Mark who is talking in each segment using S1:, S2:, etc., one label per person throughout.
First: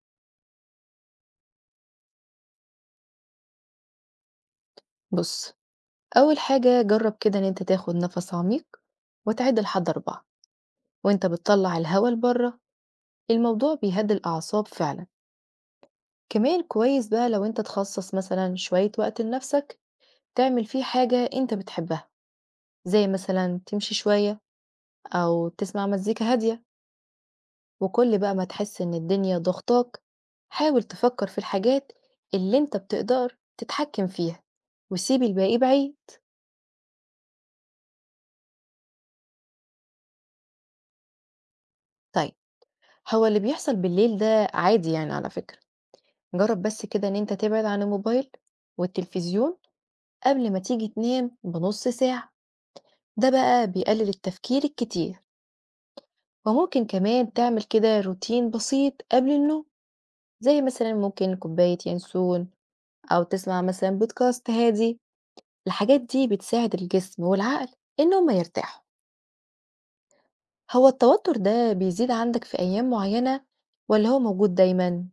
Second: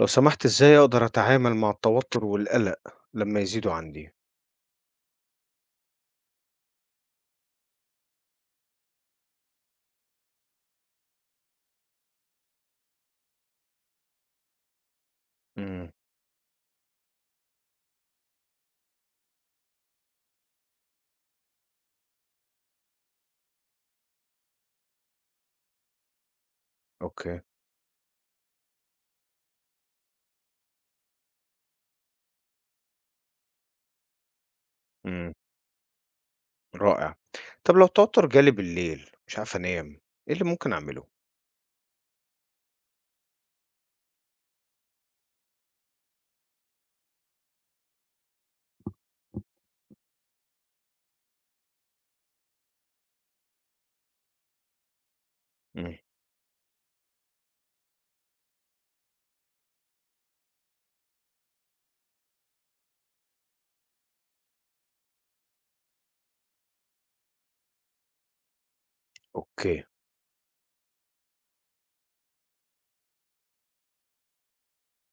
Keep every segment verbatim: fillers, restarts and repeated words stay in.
S1: لو سمحت إزاي أقدر أتعامل مع التوتر والقلق لمّا يزيدوا عندي؟
S2: بص، أول حاجة جرب كده إن أنت تاخد نفس عميق وتعد لحد أربعة وأنت بتطلع الهواء لبره. الموضوع بيهدي الأعصاب فعلا.
S1: إمم،
S2: كمان كويس بقى لو أنت تخصص مثلا شوية وقت لنفسك تعمل فيه حاجة أنت بتحبها، زي مثلا تمشي شوية أو تسمع مزيكا هادية.
S1: أوكي،
S2: وكل بقى ما تحس إن الدنيا ضغطاك، حاول تفكر في الحاجات اللي أنت بتقدر تتحكم فيها، وسيب
S1: إمم،
S2: الباقي بعيد.
S1: رائع. طب لو التوتر جالي بالليل مش عارف أنام، إيه اللي ممكن أعمله؟
S2: طيب، هو اللي بيحصل بالليل ده عادي يعني على فكرة. جرب بس كده إن أنت تبعد عن الموبايل والتلفزيون قبل ما تيجي تنام بنص ساعة. ده بقى بيقلل التفكير الكتير.
S1: إمم،
S2: وممكن كمان تعمل كده روتين بسيط قبل النوم، زي مثلا ممكن كوباية ينسون أو تسمع مثلا بودكاست هادي. الحاجات دي بتساعد الجسم والعقل إنهم يرتاحوا.
S1: أوكي.
S2: هو التوتر ده بيزيد عندك في أيام معينة ولا هو موجود دايما؟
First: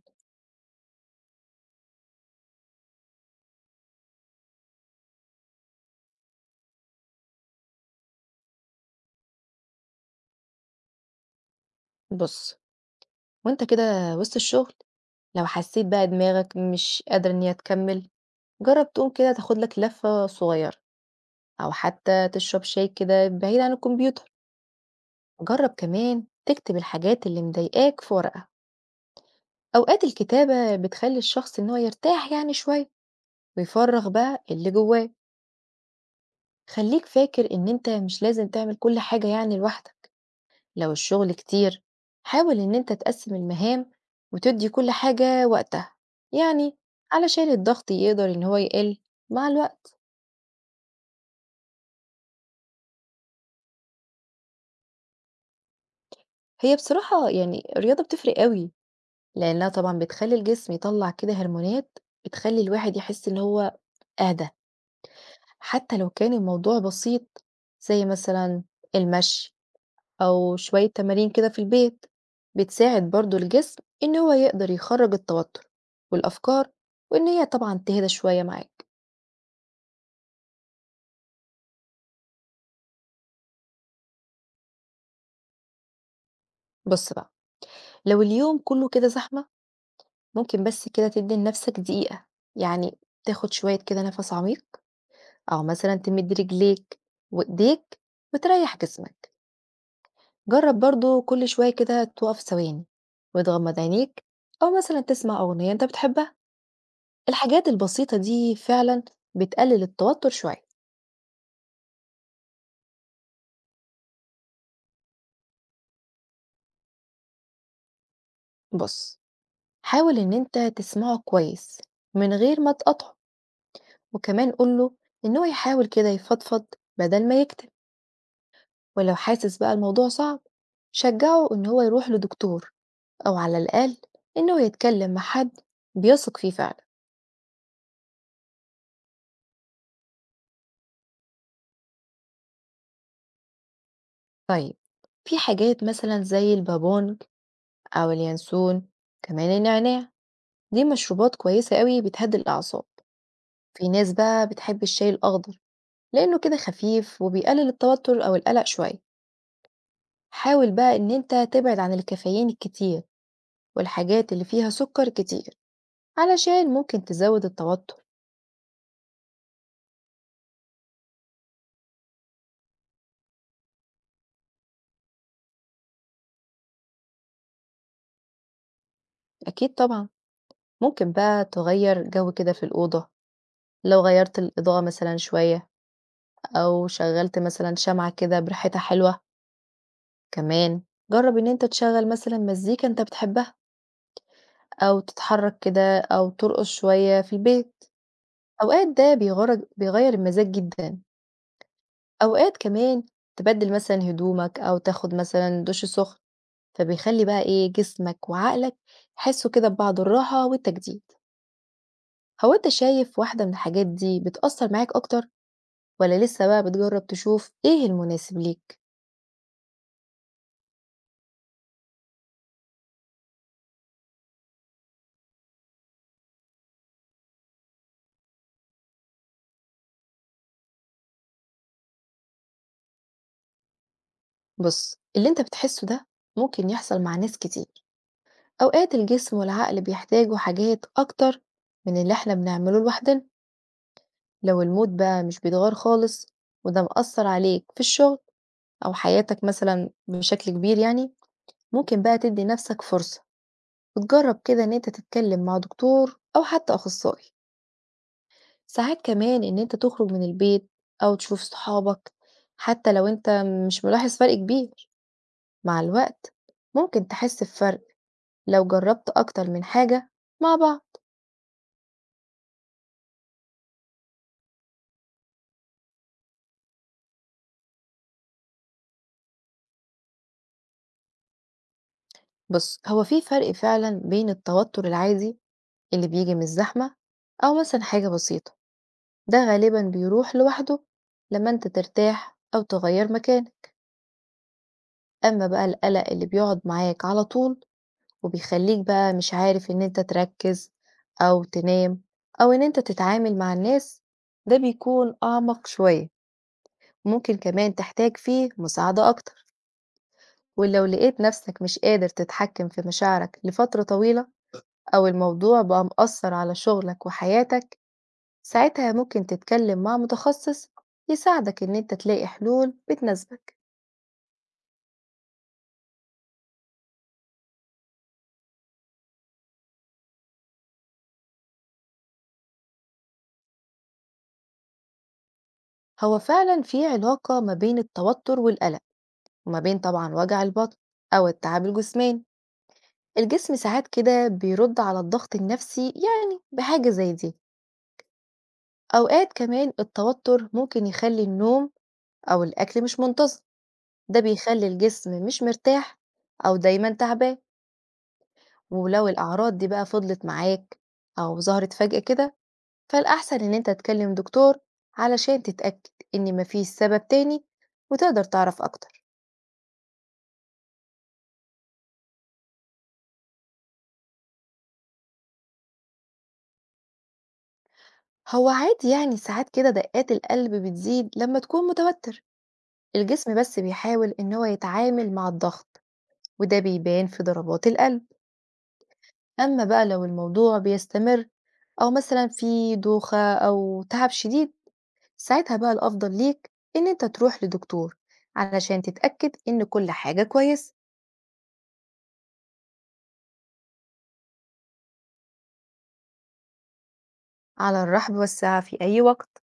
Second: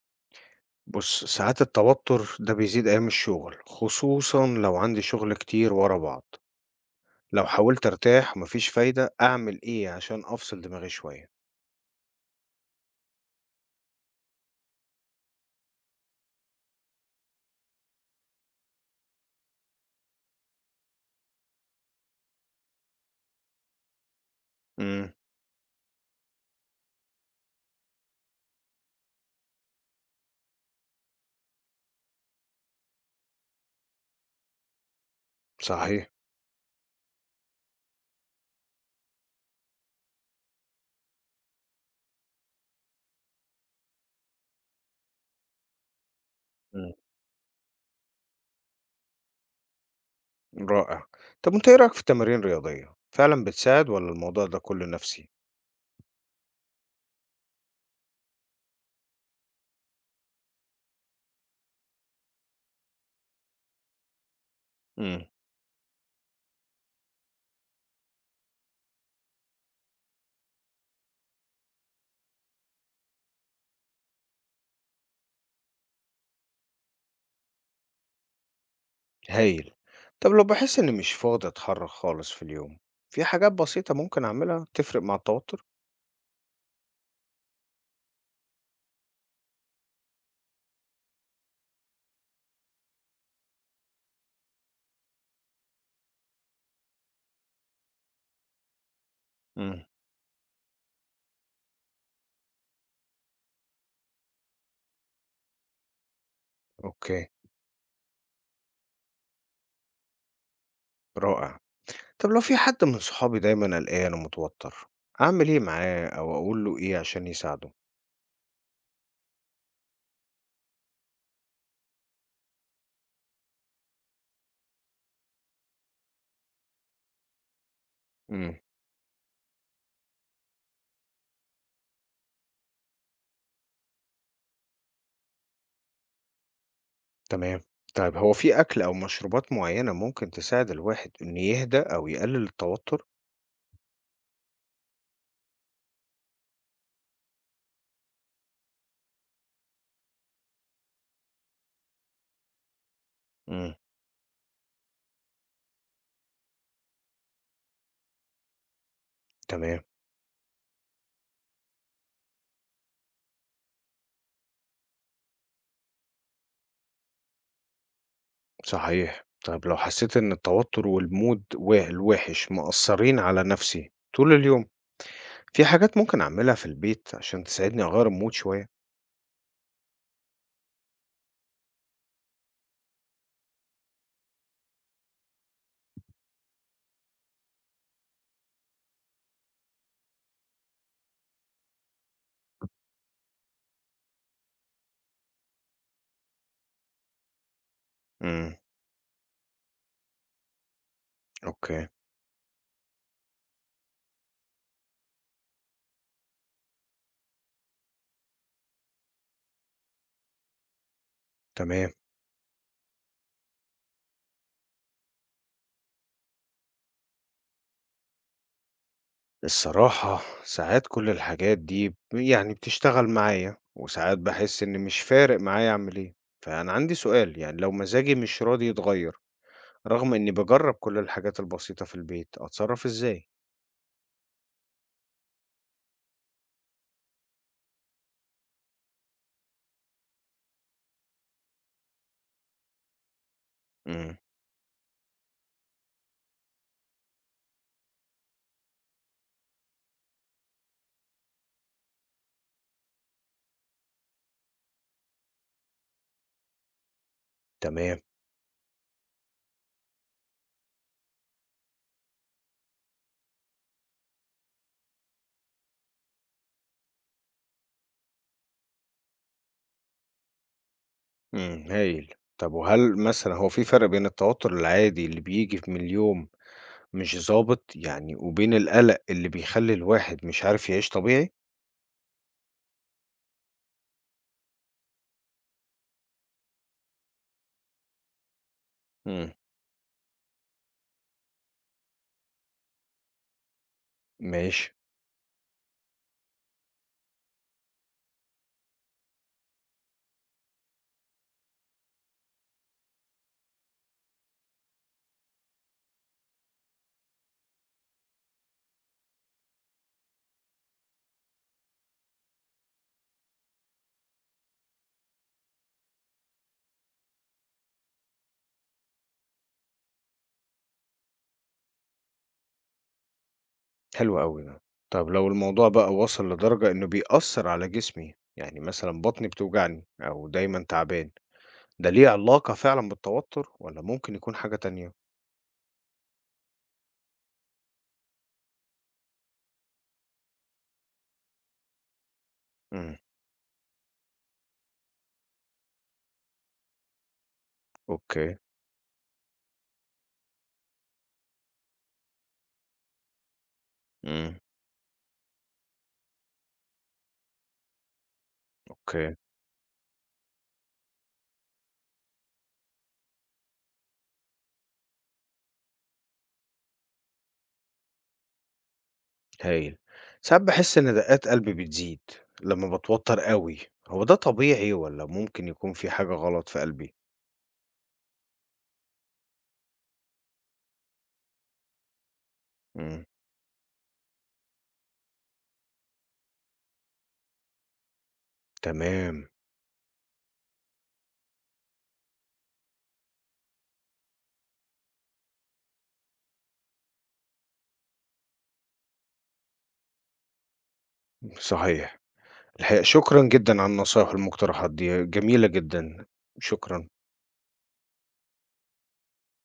S1: بُص، ساعات التوتر ده بيزيد أيام الشغل، خصوصًا لو عندي شغل كتير ورا بعض. لو حاولت أرتاح وما فيش فايدة، أعمل إيه عشان أفصل دماغي شوية؟
S2: بص، وانت كده وسط الشغل لو حسيت بقى دماغك مش قادرة إن هي تكمل، جرب تقوم كده تاخد لك لفة صغيرة أو حتى تشرب شاي كده بعيد عن الكمبيوتر.
S1: إمم،
S2: جرب كمان تكتب الحاجات اللي مضايقاك في ورقة. أوقات الكتابة بتخلي الشخص إن هو يرتاح يعني شوية، ويفرغ بقى اللي جواه.
S1: صحيح،
S2: خليك فاكر إن أنت مش لازم تعمل كل حاجة يعني لوحدك. لو الشغل كتير، حاول إن أنت تقسم المهام وتدي كل حاجة وقتها يعني
S1: إمم،
S2: علشان الضغط يقدر إن هو يقل مع الوقت.
S1: رائع. طب وأنت إيه رأيك في التمارين الرياضية؟ فعلًا بتساعد والّا الموضوع ده كُلّه نفسي؟
S2: هي بصراحة يعني الرياضة بتفرق قوي، لأنها طبعًا بتخلّي الجسم يطلّع كده هرمونات بتخلّي الواحد يحس إن هو أهدى.
S1: إمم.
S2: حتى لو كان الموضوع بسيط، زي مثلًا المشي أو شوية تمارين كده في البيت، بتساعد برضه الجسم إن هو يقدر يخرّج التوتر والأفكار، وإن هي طبعًا تهدى شوية معاك.
S1: هايل. طب لو بحس إني مش فاضي أتحرك خالص في اليوم، في حاجات بسيطة ممكن أعملها تفرق مع التوتر؟
S2: بُص بقى، لو اليوم كلّه كده زحمة، ممكن بس كده تدّي لنفسك دقيقة، يعني تاخد شوية كده نَفَس عميق، أو مثلًا تمِد رجليك وإيديك وتريّح جسمك.
S1: مم.
S2: جرب برضو كل شوية كده تقف ثواني وتغمض عينيك، أو مثلا تسمع أغنية أنت بتحبها.
S1: أوكي.
S2: الحاجات البسيطة دي فعلا بتقلل التوتر شوية.
S1: رائع. طب لو في حد من صحابي دايما قلقان ومتوتر، أعمل إيه معاه أو أقول له إيه عشان يساعده؟
S2: بص، حاول إن أنت تسمعه كويس من غير ما تقطعه، وكمان قوله إن هو يحاول كده يفضفض بدل ما يكتب.
S1: مم.
S2: ولو حاسس بقى الموضوع صعب، شجعه إن هو يروح لدكتور، أو على الأقل إنه يتكلم مع حد بيثق فيه فعلا.
S1: تمام. طيب هو في أكل أو مشروبات معينة ممكن تساعد الواحد إنه يهدى أو يقلل التوتر؟
S2: طيب، في حاجات مثلا زي البابون أو اليانسون، كمان النعناع. دي مشروبات كويسة قوي بتهدي الأعصاب.
S1: مم.
S2: في ناس بقى بتحب الشاي الأخضر لأنه كده خفيف وبيقلل التوتر أو القلق شوية.
S1: تمام.
S2: حاول بقى إن أنت تبعد عن الكافيين الكتير والحاجات اللي فيها سكر كتير، علشان ممكن تزود التوتر.
S1: صحيح. طيب لو حسيت إن التوتر والمود وا- الوحش مأثرين على نفسي طول اليوم، في حاجات ممكن أعملها في البيت عشان تساعدني أغيّر المود شوية.
S2: أكيد طبعا، ممكن بقى تغير جو كده في الأوضة. لو غيرت الإضاءة مثلا شوية، أو شغلت مثلا شمعة كده بريحتها حلوة. كمان، جرب إن أنت تشغل مثلا مزيكا أنت بتحبها، أو تتحرّك كده أو ترقص شوية في البيت.
S1: إمم،
S2: أوقات ده بيغر بيغيّر المزاج جدًا.
S1: أوكي،
S2: أوقات كمان تبدّل مثلًا هدومك أو تاخد مثلًا دُش سُخن، فبيخلّي بقى إيه، جسمك وعقلك يحسّوا كده ببعض الراحة والتجديد.
S1: تمام.
S2: هو أنت شايف واحدة من الحاجات دي بتأثّر معاك أكتر، والّا لسه بقى بتجرّب تشوف إيه المناسب ليك؟
S1: الصراحة ساعات كل الحاجات دي ب يعني بتشتغل معايا، وساعات باحس إن مش فارق معايا أعمل إيه. فأنا عندي سؤال، يعني لو مزاجي مش راضي يتغيّر رغم إني باجرّب كل الحاجات البسيطة في البيت، أتصرّف إزاي؟
S2: بُص، اللي أنت بتحسّه ده ممكن يحصل مع ناس كتير. أوقات الجسم والعقل بيحتاجوا حاجات أكتر من اللي إحنا بنعمله لوحدنا.
S1: إمم،
S2: لو المود بقى مش بيتغير خالص، وده مأثر عليك في الشغل أو حياتك مثلا بشكل كبير يعني ممكن بقى تدي نفسك فرصة وتجرب كده إن أنت تتكلم مع دكتور أو حتى أخصائي.
S1: تمام،
S2: ساعات كمان إن أنت تخرج من البيت أو تشوف صحابك. حتى لو أنت مش ملاحظ فرق كبير، مع الوقت ممكن تحس بفرق لو جربت أكتر من حاجة مع بعض.
S1: إمم، هايل. طب وهل مثلًا هو في فرق بين التوتر العادي اللي بييجي من اليوم مش ضابط يعني وبين القلق اللي بيخلّي الواحد مش عارف يعيش طبيعي؟
S2: بص، هو في فرق فعلا بين التوتر العادي اللي بيجي من الزحمة أو مثلا حاجة بسيطة.
S1: إمم،
S2: ده غالبا بيروح لوحده لما انت ترتاح أو تغير مكانك.
S1: ماشي،
S2: أما بقى القلق اللي بيقعد معاك على طول وبيخليك بقى مش عارف إن انت تركز أو تنام أو إن انت تتعامل مع الناس، ده بيكون أعمق شوية، ممكن كمان تحتاج فيه مساعدة أكتر. ولو لقيت نفسك مش قادر تتحكم في مشاعرك لفترة طويلة، أو الموضوع بقى مأثر على شغلك وحياتك، ساعتها ممكن تتكلم مع متخصص يساعدك إن انت تلاقي حلول بتناسبك.
S1: حلو أوي ده. طب لو الموضوع بقى وصل لدرجة إنه بيأثّر على جسمي، يعني مثلًا بطني بتوجعني أو دايمًا تعبان، ده ليه علاقة فعلًا بالتوتر والّا ممكن يكون حاجة تانية؟
S2: هو فعلا في علاقة ما بين التوتر والقلق، وما بين طبعا وجع البطن أو التعب الجسماني.
S1: إمم،
S2: الجسم ساعات كده بيرد على الضغط النفسي يعني بحاجة زي دي.
S1: أوكي،
S2: أوقات كمان التوتر ممكن يخلي النوم أو الأكل مش منتظم، ده
S1: إمم،
S2: بيخلي الجسم مش مرتاح أو دايما تعبان. ولو
S1: أوكي،
S2: الأعراض دي بقى فضلت معاك أو ظهرت فجأة كده، فالأحسن إن أنت تكلم دكتور علشان تتأكد إن مفيش سبب تاني، وتقدر تعرف أكتر.
S1: هايل. ساعات باحس إن دقات قلبي بتزيد لمّا باتوتر أوي، هو ده طبيعي والّا ممكن يكون في حاجة غلط في قلبي؟
S2: هو عادي يعني ساعات كده دقات القلب بتزيد لما تكون متوتر.
S1: إمم،
S2: الجسم بس بيحاول ان هو يتعامل مع الضغط، وده بيبان في ضربات القلب.
S1: تمام،
S2: اما بقى لو الموضوع بيستمر او مثلا في دوخة او تعب شديد، ساعتها بقى الافضل ليك ان انت تروح لدكتور علشان تتأكد ان كل حاجة كويس.
S1: صحيح. الحقيقة شكرًا جدًا على النصايح والمقترحات دي، جميلة جدًا. شكرًا.
S2: على الرحب والسعة في اي وقت.